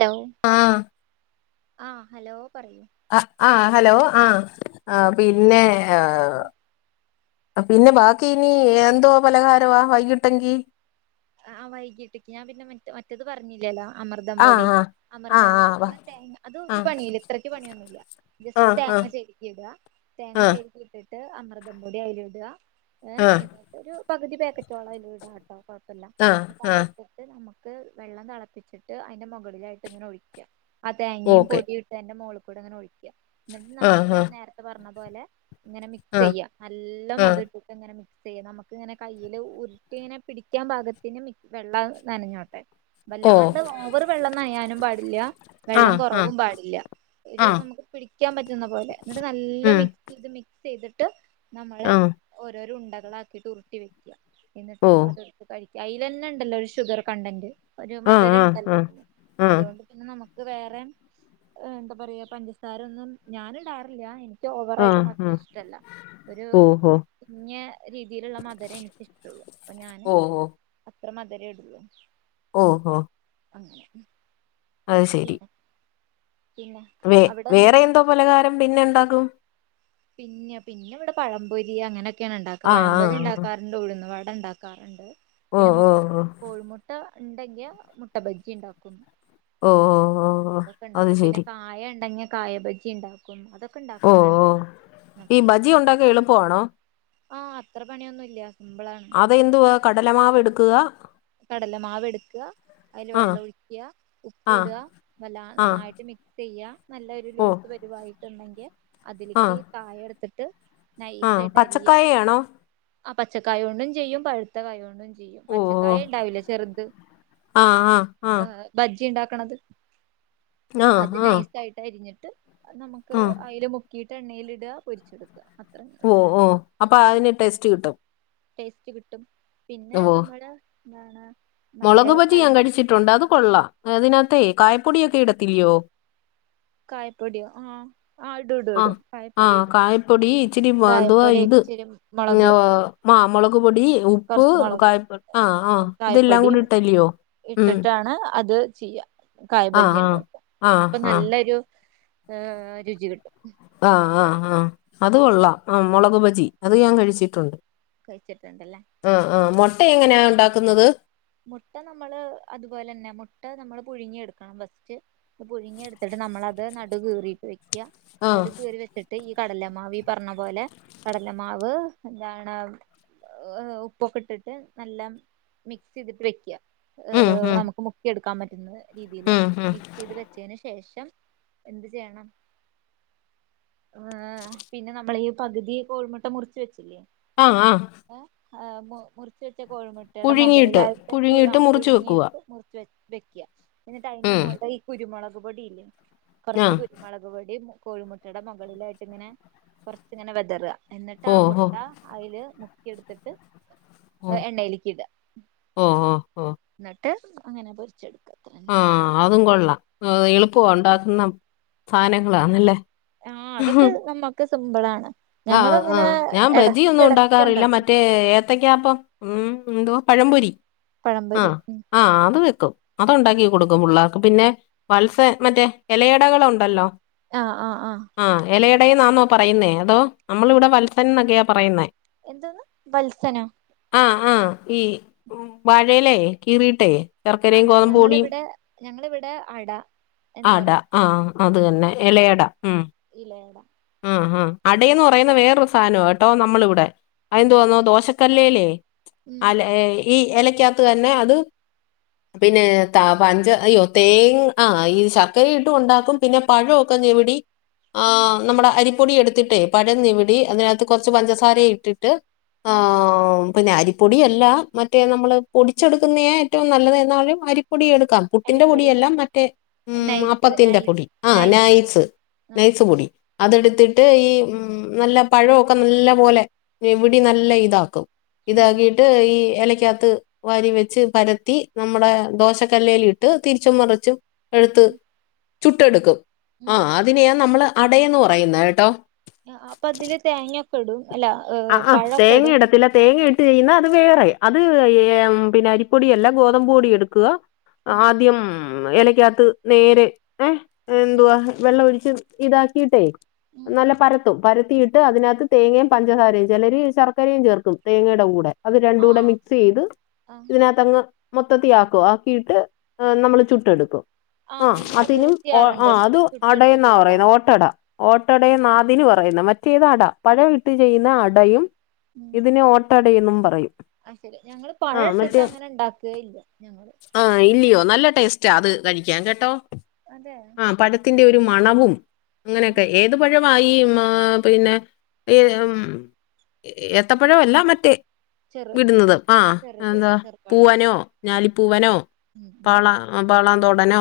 Law ആഹ് ആ hello പറയൂ ആ ഹലോ ആ ആ പിന്നെ ഹ് പിന്നെ ബാക്കി ഇനി എന്തോ പലഹാരവാ വൈകിട്ടെങ്കി ആ വൈകീട്ടേക്ക് ഞാൻ പിന്നെ മറ്റ മറ്റത് പറഞ്ഞില്ലല്ലോ അമൃതം പൊടി ആഹ് ആഹ് അമൃതം ആഹ് പൊടി ആഹ് വാ നമ്മളെ തേങ്ങ അത് ഒരു പണിയില്ല ഇത്രക്ക് പണിയൊന്നുമില്ല ജസ്റ്റ് ആഹ് ആഹ് തേങ്ങ ചെരകി ഇടാ തേങ്ങ ആഹ് ചെരകീട്ട് ട്ട് അമൃതം പൊടി അയിലിടാ ഏ ആഹ് എന്നിട്ടൊരു പകുതി പേക്കറ്റോളം അതിലിടാട്ടോ കൊയ്‌ [unintelligible] ആഹ് ആഹ് അപ്പ ആഹ് അത്ട്ടിട്ട് നമുക്ക് വെള്ളം തിളപ്പിച്ചിട്ട് അയിന്റെ മുകളിലായിട്ട് ഇങ്ങനെ ഒഴിക്ക ആ തേങ്ങ്യം ഓക്കെ പൊടിട്ട് അയിന്റെ മോളുകൂടെ ഇങ്ങനെ ഒഴിക്ക, ഇന്നിട്ട് നമ്മ ആഹ് ഞാൻ ആഹ് നേരത്തെ പറഞ്ഞ പോലെ ഇങ്ങനെ മിക്സ് ആഹ് ചെയ്യ നല്ലം ആഹ് അതിട്ടിട്ട് ഇങ്ങനെ മിക്സ് ചെയ്യാ നമുക്ക് ഇങ്ങനെ കയ്യിയില് ഉരുട്ടി ഇങ്ങനെ പിടി [unintelligible] ഭാഗത്തിനും വെള്ളം നനഞ്ഞോട്ടെ ഓ വല്ലാണ്ട് ഓവറ് വെള്ളം നയാനും പാടില്ല വെള്ളം ആഹ് ആഹ് കുറവും പാടില്ല ഒരു ആഹ് നമുക്ക് പിടിക്കാൻ പറ്റുന്ന പോലെ എന്നിട്ട് നല്ല ഉം മിക്സ് ചെയ്ത് മിക്സ് ചെയ്തിട്ട് ട്ട് നമ്മള് ആഹ് ഓരോരൊ ഉണ്ടകളാക്കിയിട്ട് ഉരുട്ടി വെക്കുക ഇന്നിട്ട് ഓ അത് അയിലെന്നെ ഇണ്ടല്ലോ ഒരു ഷുഗർ കണ്ടന്റ് ഒരു ആഹ് മധുര ആഹ് ഇണ്ടല്ലോ ആഹ് ആഹ് അതുകൊണ്ട് പിന്നെ നമുക്ക് വേറെ എന്താ പറയാ പഞ്ചസാരൊന്നും ഞാന് ഇടാറില്ല എനിക്ക് ഓവറായിട്ട് ആഹ് മധുരം ആഹ് ഇഷ്ടല്ല ഒരു ഓഹോ കുങ്ങിയ രീതിയിലുള്ള മധരം എനിക്കിഷ്ടുള്ളൂ അപ്പൊ ഞാന് അത്ര മതിരം ഇടുള്ളൂ ഓഹൊ അങ്ങനെ അത്ശരി പിന്നെ പിന്നെ വേ അവിടെ എന്താ വേറെ എന്തോ പലഹാരം പിന്നെ ഉണ്ടാകും പിന്നെ പിന്നെ ഇവിടെ പഴംപൊരി അങ്ങനെയൊക്കെയാണ് ഉണ്ടാക്കുക ആഹ് പഴംപൊലി ആഹ് ഉണ്ടാക്കാറുണ്ട് ഉഴന്ന് വ [unintelligible] ഉണ്ടാക്കാറുണ്ട് ഓ പിന്നെ ഓ ഓ കോഴിമുട്ട ഉണ്ടെങ്കിയ മുട്ട ബജി ഉണ്ടാക്കുന്നു ഓ ഓ ഓ ഓ അതൊക്കെ അത് ഉണ്ടാക്കും പിന്നെ ശരി കായ ഉണ്ടെങ്ങിയ കായബജി ഉണ്ടാക്കും [unintelligible] അതൊക്കെ ഓ ഓ ഇണ്ടാക്കാറുണ്ട് ഈ ബജി [unintelligible] ഉണ്ടാക്കാൻ എളുപ്പമാണോ ആഹ് അത്ര പണിയൊന്നുംല്ല അതെന്തുവാ കടലമാവ് എടുക്കുക കടല മാവ് എടുക്കുക അതില് ആ വെള്ളം ഒഴിക്കുക ആ ഉപ്പ് ഇടുക നല്ല ആ നന്നായിട്ട് മിക്സ് ചെയ്യാ നല്ല ഒരു ഓ ലൂസ് പരുവായി ഇണ്ടെങ്കിൽ അതിലേക്ക് കായ എടുത്തിട്ട് ആഹ് നൈസായിട്ട് അരിയ പച്ചക്കായ ആണോ ആ പച്ചക്കായ കൊണ്ടും ചെയ്യും പഴുത്തക്കായൊണ്ടും ചെയ്യും ഓ പച്ച ഓ കായ ഉണ്ടാവില്ല ചെറുത് ആ ആ ആ ബജ്ജി ഉണ്ടാക്ക ആ അത് ആ നൈസായിട്ട് അരിഞ്ഞിട്ട് നമുക്ക് ആ അൽമുക്കീട്ട് എണ്ണെയിലിടുക പൊരിച്ചെടുക്കും ഓ ഓ അപ്പൊ അതിന് ടെസ്റ്റ് കിട്ടും ടേസ്റ്റ് കിട്ടും ഓ പിന്നെ നമ്മുടെ എന്താണ് മറ്റേ മുളക് ബജി ഞാൻ പഴം കഴിച്ചിട്ടുണ്ട് അത് കൊള്ളാം അതിനകത്തേ കായപ്പൊടിയൊക്കെ ഇടത്തില്യോ കായപ്പൊടിയ ആഹ് ആഹ ആഹ് കായപ്പൊടി ഇച്ചിരി അതുവ കായപ്പൊടി ഇത് ഇച്ചിരി [unintelligible] മുളക് ആ മുളക് പൊടി ഉപ്പ് കുറച്ച് മുളക് കായപ്പ ആഹ് ആഹ് ഇതെല്ലാം കൂടി കായപ്പൊടിയും ഇട്ടല്ലയോ ഉം ഇട്ടിട്ടാണ് അത് ചെയ്യുക കായ് ആ ബജി ആ ഉണ്ടാക്കുക ആ അപ്പൊ ആ നല്ലൊരു ആഹ് രുചികിട്ടും ആഹ് ആഹ് ആഹ് അത് കൊള്ളാം ആ മുളക് ബജി അത് ഞാൻ കഴിച്ചിട്ടുണ്ട് കഴിച്ചിട്ടുണ്ടല്ലേ ആഹ് ആഹ് മുട്ട എങ്ങനെയാ ഉണ്ടാക്കുന്നത് മുട്ട നമ്മള് അതുപോലെ തന്നെ മുട്ട നമ്മള് പുഴുങ്ങിയ എടുക്കണം ഫസ്റ്റ് പുഴുങ്ങിയ എടുത്തിട്ട് നമ്മളത് നടു കീറിയിട്ട് വെക്കുക ആ നുകയറി വെച്ചിട്ട് കടലമാവി പറഞ്ഞ പോലെ കടലമാവ് എന്താണ് ഉപ്പൊക്കെ ഇട്ടിട്ട് നല്ല [unintelligible] മിക്സ് ചെയ്തിട്ട് വെക്കുക ഉം ഉം നമുക്ക് മുക്കിയെടുക്കാൻ പറ്റുന്ന രീതിയിൽ ഉം ഉം മിക്സ് ചെയ്ത് വെച്ചതിന് ശേഷം എന്ത് ചെയ്യണം ഏ പിന്നെ നമ്മള ഈ പകുതി കോൾമുട്ട മുറച്ച് വെച്ചില്ലേ ആഹ് ആഹ് ആ് മുറിവെച്ച കോഴിമുട്ടയുടെ പുഴുങ്ങിയിട്ട് മുകളിലായിട്ട് പുഴുങ്ങിയിട്ട് ആ മുറിച്ച് വെക്കുക പുഴുങ്ങിട്ട് മുറിച്ച് വെച്ച വെക്ക എന്നിട്ട് അതിന്റെ ഉം മോളെ ഈ കുരുമുളക് പൊടിയില്ലേ ആ കുറച്ച് കുരുമുളക് പൊടി കോഴിമുട്ടയുടെ മുകളിലായിട്ട് ഇങ്ങനെ കുറച്ച്ങ്ങനെ വെതറ എന്നിട്ട് ഓ ആ ഓ മുട്ട അയില് മുക്കിയെടുത്തിട്ട് ഓ എണ്ണയിലേക്ക്ഇട ഓ ഓ ന്നിട്ട് അങ്ങനെ പൊരിച്ചെട് ആഹ് അതും കൊള്ളാം എളുപ്പ ഉണ്ടാക്കുന്ന സാധനങ്ങളാണല്ലേ ആഹ് അതൊക്കെ നമ്മുക്ക് സിമ്പിളാണ് ആഹ് ഞങ്ങളിങ്ങനെ ആഹ് ഞാൻ ബജിയൊന്നും എടക്കെടക്ക് ഉണ്ടാക്കാറില്ല ഇണ്ടാക്കും മറ്റേ ഏത്തക്കാപ്പ ഉം എന്തുവാ പഴംപൊരി ആ പഴംപൊരി ആ അത് വെക്കും അതു ഉണ്ടാക്കി കൊടുക്കും പുള്ളാർക്ക് പിന്നെ വത്സ മറ്റേ ഇലയിടകൾ ഉണ്ടല്ലോ ആഹ് ആഹ് ആഹ് ആ എലയടെന്നാന്നോ പറയുന്നേ അതോ നമ്മൾവിടെ വത്സൻന്നൊക്കെയാ പറയുന്നേ എന്തന്ന് വത്സനൊ ആ ആ ഈ വാഴയിലേ കീറിട്ടേ ശർക്കരയും അതെ ഗോതമ്പ്പൊടിയും ഞങ്ങളിവിടെ ഞങ്ങളിവിടെ അട എന്ന് അട പറയും ആ അത് തന്നെ എലയട ഇലയടാ ആ ആ അടേന്ന് പറയുന്ന വേറൊരു സാനോട്ടോ നമ്മളിവിടെ അതെ അയിന്തോന്നോ ദോശ കല്ലേലെ ഉം അല ഈ എലക്കകത്ത് തന്നെ അത് പിന്നെ ത പഞ്ച അയ്യോ തേങ് ആ ഈ ശർക്കര ഇട്ടു ഉണ്ടാക്കും പിന്നെ പഴവൊക്കെ ഞവിടി ആ ഉം നമ്മുടെ അരിപ്പൊടി എടുത്തിട്ടേ പഴന്നവിടി അതിനകത്ത് കൊർച്ച് പഞ്ചസാര ഇട്ടിട്ട് ആ ഉം പിന്നെ അരിപ്പൊടിയല്ല മറ്റേ നമ്മള് പൊടിച്ചെടുക്കുന്നയെ ഏറ്റവും നല്ലത് എന്നാലും അരിപ്പൊടി എടു ക്ക പുട്ടിന്റെ അരിപ്പൊടി പൊടിയെല്ല മറ്റേ ഉം നൈസ് നൈസ് അപ്പത്തിന്റെപൊടി ആ നൈസ് ആഹ് നൈസ്പൊടി ഉം അതെടുത്തിട്ട് ഈ നല്ല പഴഒക്കെ നല്ലപോലെ ഞെവിടി നല്ല ഇതാക്കും ഉം ഇതാക്കിട്ട് ഈ ഇലയ്ക്കകത്ത് വാരി വെച്ച് പരത്തി നമ്മുടെ ദോശക്കല്ലേല്ട്ട് തിരിച്ചും മറിച്ചും എഴ്ത്ത് ചുട്ടെടുക്കും ആ ഉം അതിനെയാ നമ്മള് അടയന്ന് പറയുന്നേട്ടോ അപ്പൊ അതില് തേങ്ങൊക്കെ ഇടും അല്ല അ ഏഹ് ആ പഴൊക്കെ തേങ്ങ ഇടും ഇടത്തില്ല തേങ്ങ ട്ട് ചെയ്യ്‌ന്ന അത് വേറെ അത് ഏ പിന്നെ അരിപ്പൊടിയല്ല ഗോതമ്പ് പൊടി എടുക്കുക ആഹ് ആദ്യം ഇലയ്ക്കകത്ത് നേരെ ഏ ഉം എന്തുവാ വെള്ളം ഒഴിച്ച് ഇതാക്കിട്ടെ ഉം നല്ല പരത്തും പരത്തിയിട്ട് അതിനകത്ത് തേങ്ങേ പ ഞ്ചസാരയും ചിലര് ശർക്കരയുംചേർക്കും തേങ്ങയുടെകൂടെ അത് രണ്ടൂടെ ആഹ് മിക്സ് ചെയ്ത് ആഹ് ഇതിനത്തങ്ങ് മൊത്തത്തിആക്കും ആക്കിയിട്ട് നമ്മള് ചുട്ടെടുക്കും. ആ ആഹ് ഞങ്ങളത് അതിനും ഓ ആ ചെയ്യാറുണ്ട് അത് അടയന്ന ചുട്ടെടുത്തിട്ടുള്ള അട പറയുന്ന ഓട്ടട ഓട്ടടേന്ന അതിന്പറയുന്നെ മറ്റേത് അട പഴവിട്ട് ചെയ്യുന്ന അടയും ഇതിന് ഓട്ടടേന്നു പറയും ആ ശരി ഞങ്ങള് പഴ ആ ഇട്ടിട്ട് മറ്റേ അങ്ങനെ ഇണ്ടാക്കെഇല്ല ഞ ടേസ്റ്റ അത് കഴിക്കാൻ കേട്ടോ അതെ ആ പഴത്തിന്റെ ഒരു മണവും ഉം. അങ്ങനെയൊക്കെ ഏതു പഴമായി മാ പിന്നെ ഏത്തപ്പഴവല്ല മറ്റെ ചെറു വിട്ന്നത് അ ചെറുത് എന്താ ചെറുപഴം പുവനോ ഞാലിപുവനോ ഉം ഉം പാള ഉം പാളതോടനോ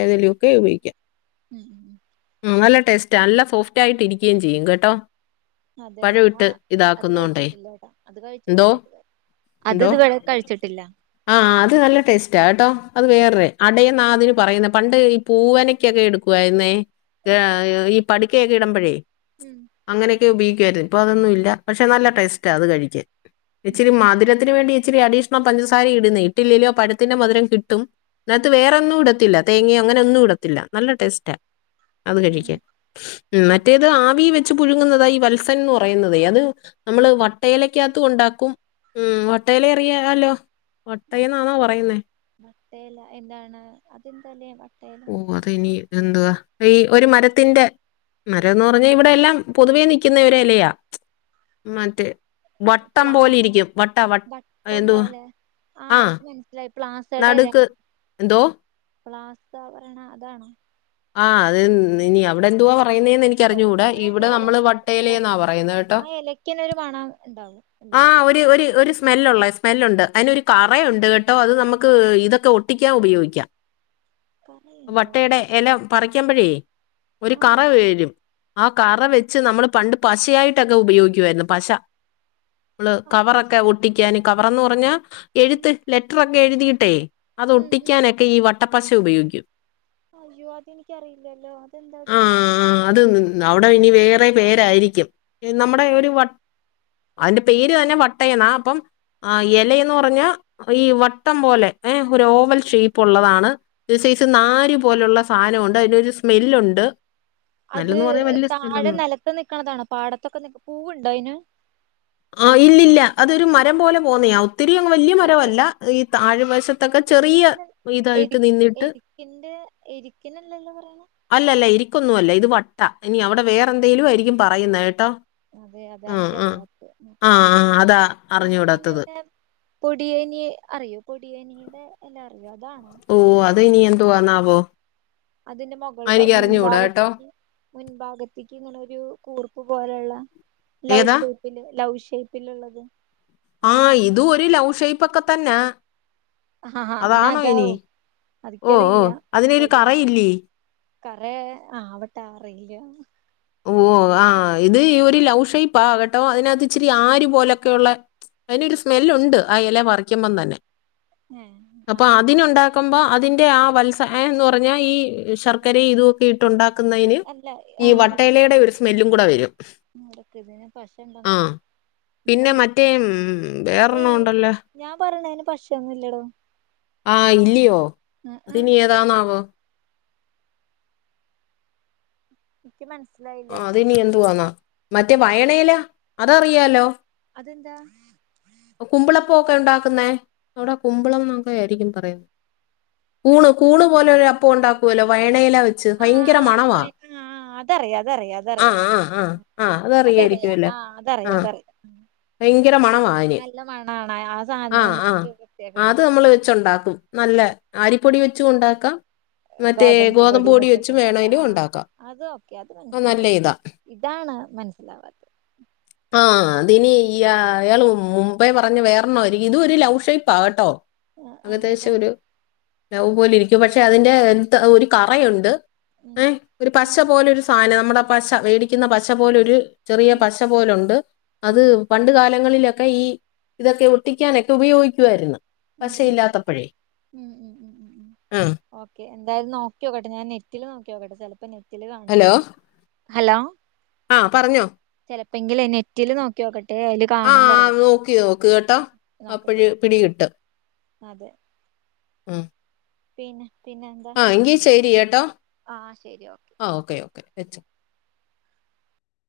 ഏതെലുഒക്കെ ഉപയോഗിക്കാ [unintelligible] നല്ല ടേസ്റ്റ്ആ അല്ല സോഫ്റ്റ്ആയിട്ട് ഇരിക്കയുംചെയ്യും കേട്ടോ അതെ പഴം ഞാനാ ഇട്ട് അത് ഇതാക്കുന്നോണ്ടേ കഴിച്ചിട്ടില്ലേട്ടാ അത് എന്തോ കഴിച്ചിട്ടില്ല ഇതുവരെ അത് എന്തോ ഇതുവരെ കഴിച്ചിട്ടില്ല ആ അത് നല്ല ടേസ്റ്റാട്ടോ അത് വേറെ അടയൊ ന്നാതിന് പറയുന്ന പണ്ട് ഈ പൂവനക്കൊക്കെ എടുക്കുവായിരുന്നേ ഓ. പഠിക്കയൊക്കെ ഇടുമ്പോഴേ ഉം അങ്ങനെയൊക്കെ ഉപ ക്കാര് ഇപ്പൊ അതൊന്നുഇല്ല പക്ഷെ നല്ല ടേസ്റ്റാ അത്കഴിക്കാ ഇച്ചരി ഉം മധുരത്തിന് വേണ്ടി ഇച്ചിരി അഡീഷണ പഞ്ചസാര ഇട്ന്നെ ഇട്ടില്ലേലും ആ പഴത്തിന്റെ മധുരം കിട്ടും നഅത്ത് വേറെൊന്നും ഇടത്തില്ല തേങ്യോ അങ്ങനെ ഒന്നു ഇടത്തില്ല നല്ലടേസ്റ്റാ അത് കഴിക്ക ഉം ഉ മറ്റേത് ആവി വെ പുഴുങ്ങുന്നതാണ് ഈ വത്സൻ എന്ന് പറയുന്നത് അത് നമ്മള് വ ക്യാത്തു ഉണ്ടാക്കും ഉ വട്ടയില അറിയല്ലോ മട്ടേല എന്താണ് അതെന്തലേണ് ഓ അത ഇനി എന്തുവാ ഈ ഒരു മരത്തിന്റ മരന്ന് പറഞ്ഞ ഇവിടെ എല്ലാം പൊതുവേ നിൽക്കുന്ന ഒരുലയ മറ്റേ വട്ടം പോലെ പ്ലാസ ഇരിക്കും വട്ട വ വട്ടം എന്തു പോലെ ആഹ് അത് മനസ്സിലായി പ്ലാസേഡല്ലേ എന്തോ? പ്ലാസ അതാണ്ോ ആഹ് അത് ഇീ അവിടെ എന്തുവാ പോവാ പറ [unintelligible] വട്ടയിലയെന്നാ പറയുന്നത് കേട്ടോ. ആ ഇലക്കന്നൊ ഒരു മണം ഉണ്ടാവും ആ അല്ലെ ഒരു ഒരു ഒരു സ്മെല്ലള്ളേ സ്മെല്ലുണ്ട് അതിനൊ ഒരു കറയുണ്ട് കേട്ടോ അത് നമുക്ക് ഇതൊക്കെ ഒട്ടിക്കാൻ ഉപയോഗിക്കാം കറയുണ്ഡോ പറിക്ക്പഴേ ഒരു കറ വരും ആ കറ വെച്ച് നമ്മൾ പണ്ട് പശയായിട്ടൊക്കെ ഉപയോഗിക്കുായിരുന്നു പശ നമ്മള് അതാ കവറൊക്കെ ഒട്ടിക്കാന് കവർന്ന് പറഞ്ഞാ ഉം എഴുത്ത് ലെറ്ററൊക്കെ എഴുതിയിട്ടേ ഉം ഉം അത്ൊട്ടിക്കാനൊക്കെ ഈ വട്ടപ്പശ ഉപയോഗിക്കും. ആയോ അത എനിക്കറിയില്ലല്ലോ അതെന്താത് ആഹ് ആഹ് അത് അവിടെ ഇനി വേറെ പേരായിരിക്കും നമ്മുടെ ഒരു അതിന്റെ പേര് തന്നെ വട്ടയ എന്നാ അപ്പം ഇലയന്ന് പറഞ്ഞ ഈ വട്ടം പോലെ ഏഹ ഒരു ഓവൽ ഷേപ്പ് ഉള്ളതാണ് ഒരു സൈസ് നരു പോലുള്ള സാധനമുണ്ട് അതിനൊരു സ്മെല്ലുണ്ട് അത് സ്മെല്ലെന്ന് പറഞ്ഞാ വലിയ താഴെ സ്മെല്ലൊന്നും നിലത്ത് നിക്കണതണോ പാടത്തൊക്കെ ന പൂവുണ്ടോ അതിന് ആ ഇല്ലല്ല അതൊരു മരം പോലെ പോന്നെയ ഒത്തിരിങ് വലിയ മറ്റേ മരമല്ല ഈ താഴെ വശത്തൊക്കെ ചെറിയ ഇതിനല്ല എരി ഇതായിട്ട് നിന്നിട്ട് എരിക്കിന്റെ എരിക്കിനല്ലല്ലോ പറയണെ അല്ലല്ല ഇരിക്കൊന്നും അല്ല ഇത് ആ ഇനി അവിടെ വേറെ എന്തെങ്കലും ആയിരിക്കും പറയുന്നത് കേട്ടോ അതെ അതാണ ഉം, ഉം. ആ, എിക്കറിയാത്തത് ആ അതാ ഞങ്ങൾ പിന്നെ അറിഞ്ഞൂടാത്തത്. ഇവിടെ പൊടിയന അറിയോ പൊടിയനിയുടെ എല്ലാ അത ആണ അത ന എന്തുോവാന്നാവോ? അതിന്റെ മുകൾ മുൻഭാഗത്തേക്ക് മുൻഭാഗത്തേക്ക് ഇങ്ങ ഒരു കൂർപ്പ് പോലെയുള്ള ലവ് ഏതാ? ഷേപ്പില് ലവ് ഷേപ്പിലുള്ളത് ആഹ് അതാണോ ഇത് ഒരു ലൗഷേപ്പ് ഒക്കെ തന്നെ ആഹ് ഹാ എന്നാ അതാണോ അതാവും ഇനി ഓ ഓ അതിക്കറിയില്ല അതിനൊരു പൊടി കറയില്ലേ കറ ആവിട്ട അറിയില്ല ഓ ആഹ് ഇത് ഈ ഒരു ലൗഷയിപ്പ ആകട്ടോ അതിനകത്ത് ഇച്ചിരി ആര് പോലെയൊക്കെയ ഉള്ള അതിനൊരു സ്മെല് ഉണ്ട് ആ ഇല പററിക്കുമ്പം തന്നെ ഏ അപ്പൊ അതെന്താ അതിനുണ്ടാക്കുമ്പോ അതിന്റെ ആ വത്സ എന്ന് പറഞ്ഞാ ഈ ശർക്കരയും ഇതൊക്കെ ഇട്ടുണ്ടാക്കുന്നതിന് അല്ല ഈ വട്ടേലയുടെ ഒരു സ്മെല്ലും കൂടെ വരും ക്ക് ഇതി പശ ഇണ്ട ആ നോക്ക ഇവിടെ പിന്നെ ന മറ്റേ ഉം, വേറൊരെണ്ണം ഏയ് ഉണ്ടല്ലോ ഞാൻ പറണതിന് പശ ഒന്നും ഇല്ലടോ ആഹ ഇല്ലയോ ഉം ഉം അതിനി ഏതാന്നാവോ? എനിക്ക് ആ മനസ്സിലായില്ലാട്ടാ അത്നി എന്തുവാന്നാ മറ്റേ ഉം വയണയില അതറിയാലോ? അതെന്താ? പോക്കെ ഉണ്ടാക്കുന്നേ അവിടെ കുമ്പളം എന്നൊക്കെ ആായിരിക്കും പറയുന്നത് ക കുണ് കൂണ്ു പോലെ ഒരു അപ്പ ഉണ്ടാക്കുവല്ലോ വയ മടയില വെച്ചു ഭയങ്കര മണവാ അതറിയാ ആ അതറിയാ ആ ആ ആ അതറിയ അതറിയായിരിക്കുമല്ലോ ആ ആ അതറിയാ അതറിയാ ഭയങ്കര മണമാ യ്ന്. ആ സാധനം ആ ഉണ്ടെങ്കിൽ പ്രത്യേക ഒരു അത് ഇതാണ് നമ്മൾ വെച്ചുണ്ടാക്കും നല്ല അരിപ്പൊടി വെച്ചു ഉണ്ടാക്കാ മറ്റേ ഗോതമ്പ് ഗോതമ്പു പൊടിന്ന് പൊടി വെച്ചും വെച്ചിട്ടുണ്ടാക്ക വേണെലും ആ ഉണ്ടാക്കാം. അത് ഓക്കെ അത് നല്ല മനസ്സിലായി ഇതാ ഇതാണ് മനസ്സിലാവാത്തെ ആഹ് ഇനി ഇയാ ഇയാൾ മുമ്പെ പറഞ്ഞ വേറൊണ്ണായിരിക്കും. ഇതും ഒരു ലൗഷേപ്പാ കെട്ടൊ. ആ അതെ ല്ലേ ലവ് പോലെ ഇരിക്കും പക്ഷെ അതിന്റെ എന്ത് ത്താ ഒരു കറയുണ്ട്. ഉം ഏ ഒരു പശ ഉം പോലെ ഒരു സാനാ. നമ്മുടെ പശ വേടിക്കുന്ന പശ പോലെ ഒര് ചെറിയ ഉം പശ പോലുണ്ട്. അത് ഉം പണ്ട് കാലങ്ങളിലൊക്കെ ഈ ഇതൊക്കെ ഒട്ടിക്കാനൊക്കെ ഉപയോഗിക്കുവായിരുന്ന്. ഉം ഉം ഉം പശയില്ലാത്തപ്പഴേ. ഉം ഉം ഉ ഉ ഉ ഓക്കെ എന്തായാലും നോക്കിയോക്കട്ടെ ഞാൻ നെറ്റില് നോക്കിയോക്കട്ടെ. ചെല പ്പം നെറ്റിൽ കാണും. ഹലോ ഹലോ ആ പറഞ്ഞോ ചെലപ്പെങ്കില് നെറ്റില് നോക്കിയോക്കട്ടെ അയില് കാണും പറയാ. നോക്കട്ടെ അപ്പൊഴ് നോ പിടികിട്ടും. അതെ ഉം പിന്നെ ആ എങ്കി ശരിയേട്ടോ. ആ ശരി ഓക്കെ. ഓകെ വെച്ചൊ.